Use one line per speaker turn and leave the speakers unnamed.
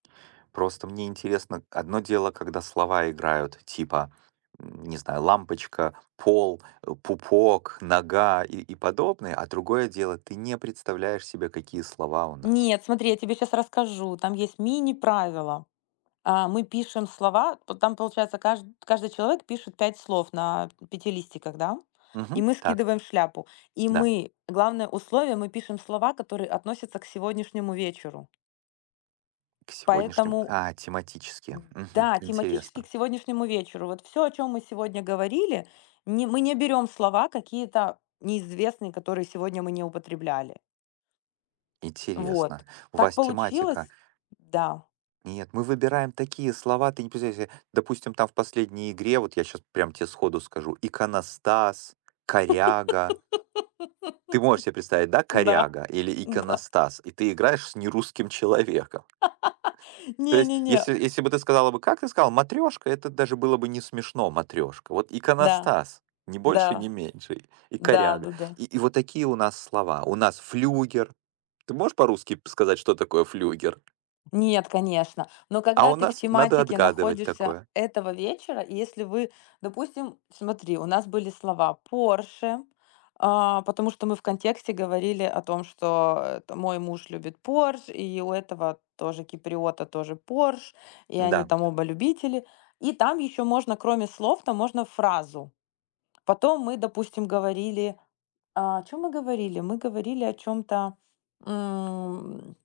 Просто мне интересно, одно дело, когда слова играют, типа, не знаю, лампочка, пол, э, пупок, нога и и подобные, а другое дело, ты не представляешь себе, какие слова у нас.
Нет, смотри, я тебе щас расскажу, там есть мини-правила. А, мы пишем слова, п там, получается, кажд каждый человек пишет 5 слов на 5 листиках, да? И
Мгм.
мы
Так.
скидываем в шляпу. И
Да.
мы, главное условие, мы пишем слова, которые относятся к сегодняшнему вечеру.
В сегодняшнем
Поэтому,
А,
д
тематически. Мгм,
да, тематически
интересно.
к сегодняшнему вечеру вот всё, о чём мы сегодня говорили, не мы не берём слова какие-то неизвестные, которые сегодня мы не употребляли.
Интересно.
Вот,
У
так
вас тематика
получилось Да.
Нет, мы выбираем такие слова. Ты не представляешь себе. Допустим, там в последней игре, вот я щас прям те сходу скажу: "Иконостас", "коряга". Ты можешь себе представить, да?
Да,
Коряга или
да.
иконостас, и ты играешь с не русским человеком. То
Не
есть,
не не.
если если бы ты сказала бы как? Ты сказала: "Матрёшка", это даже было бы не смешно, матрёшка. Вот,
Да.
иконостас ни больше
Да.
ни меньше, и коряга.
Да-да-да.
И и вот такие у нас слова. У нас флюгер. Ты можешь по-русски п сказать, что такое флюгер?
Нет, конечно. Но
А
когда
у
ты в
нас надо
тематике
отгадывать
находишься
такое.
этого вечера, если вы, допустим смотри, у нас были слова Porsche, а, потому что мы в контексте говорили о том, что, это, мой муж любит Porsche, и у этого тоже киприота, тоже Porsche, и они
Да.
там оба любители, и там ещё можно кроме слов, там можно фразу. Потом мы, допустим, говорили, о чём мы говорили? Мы говорили о чём-то, м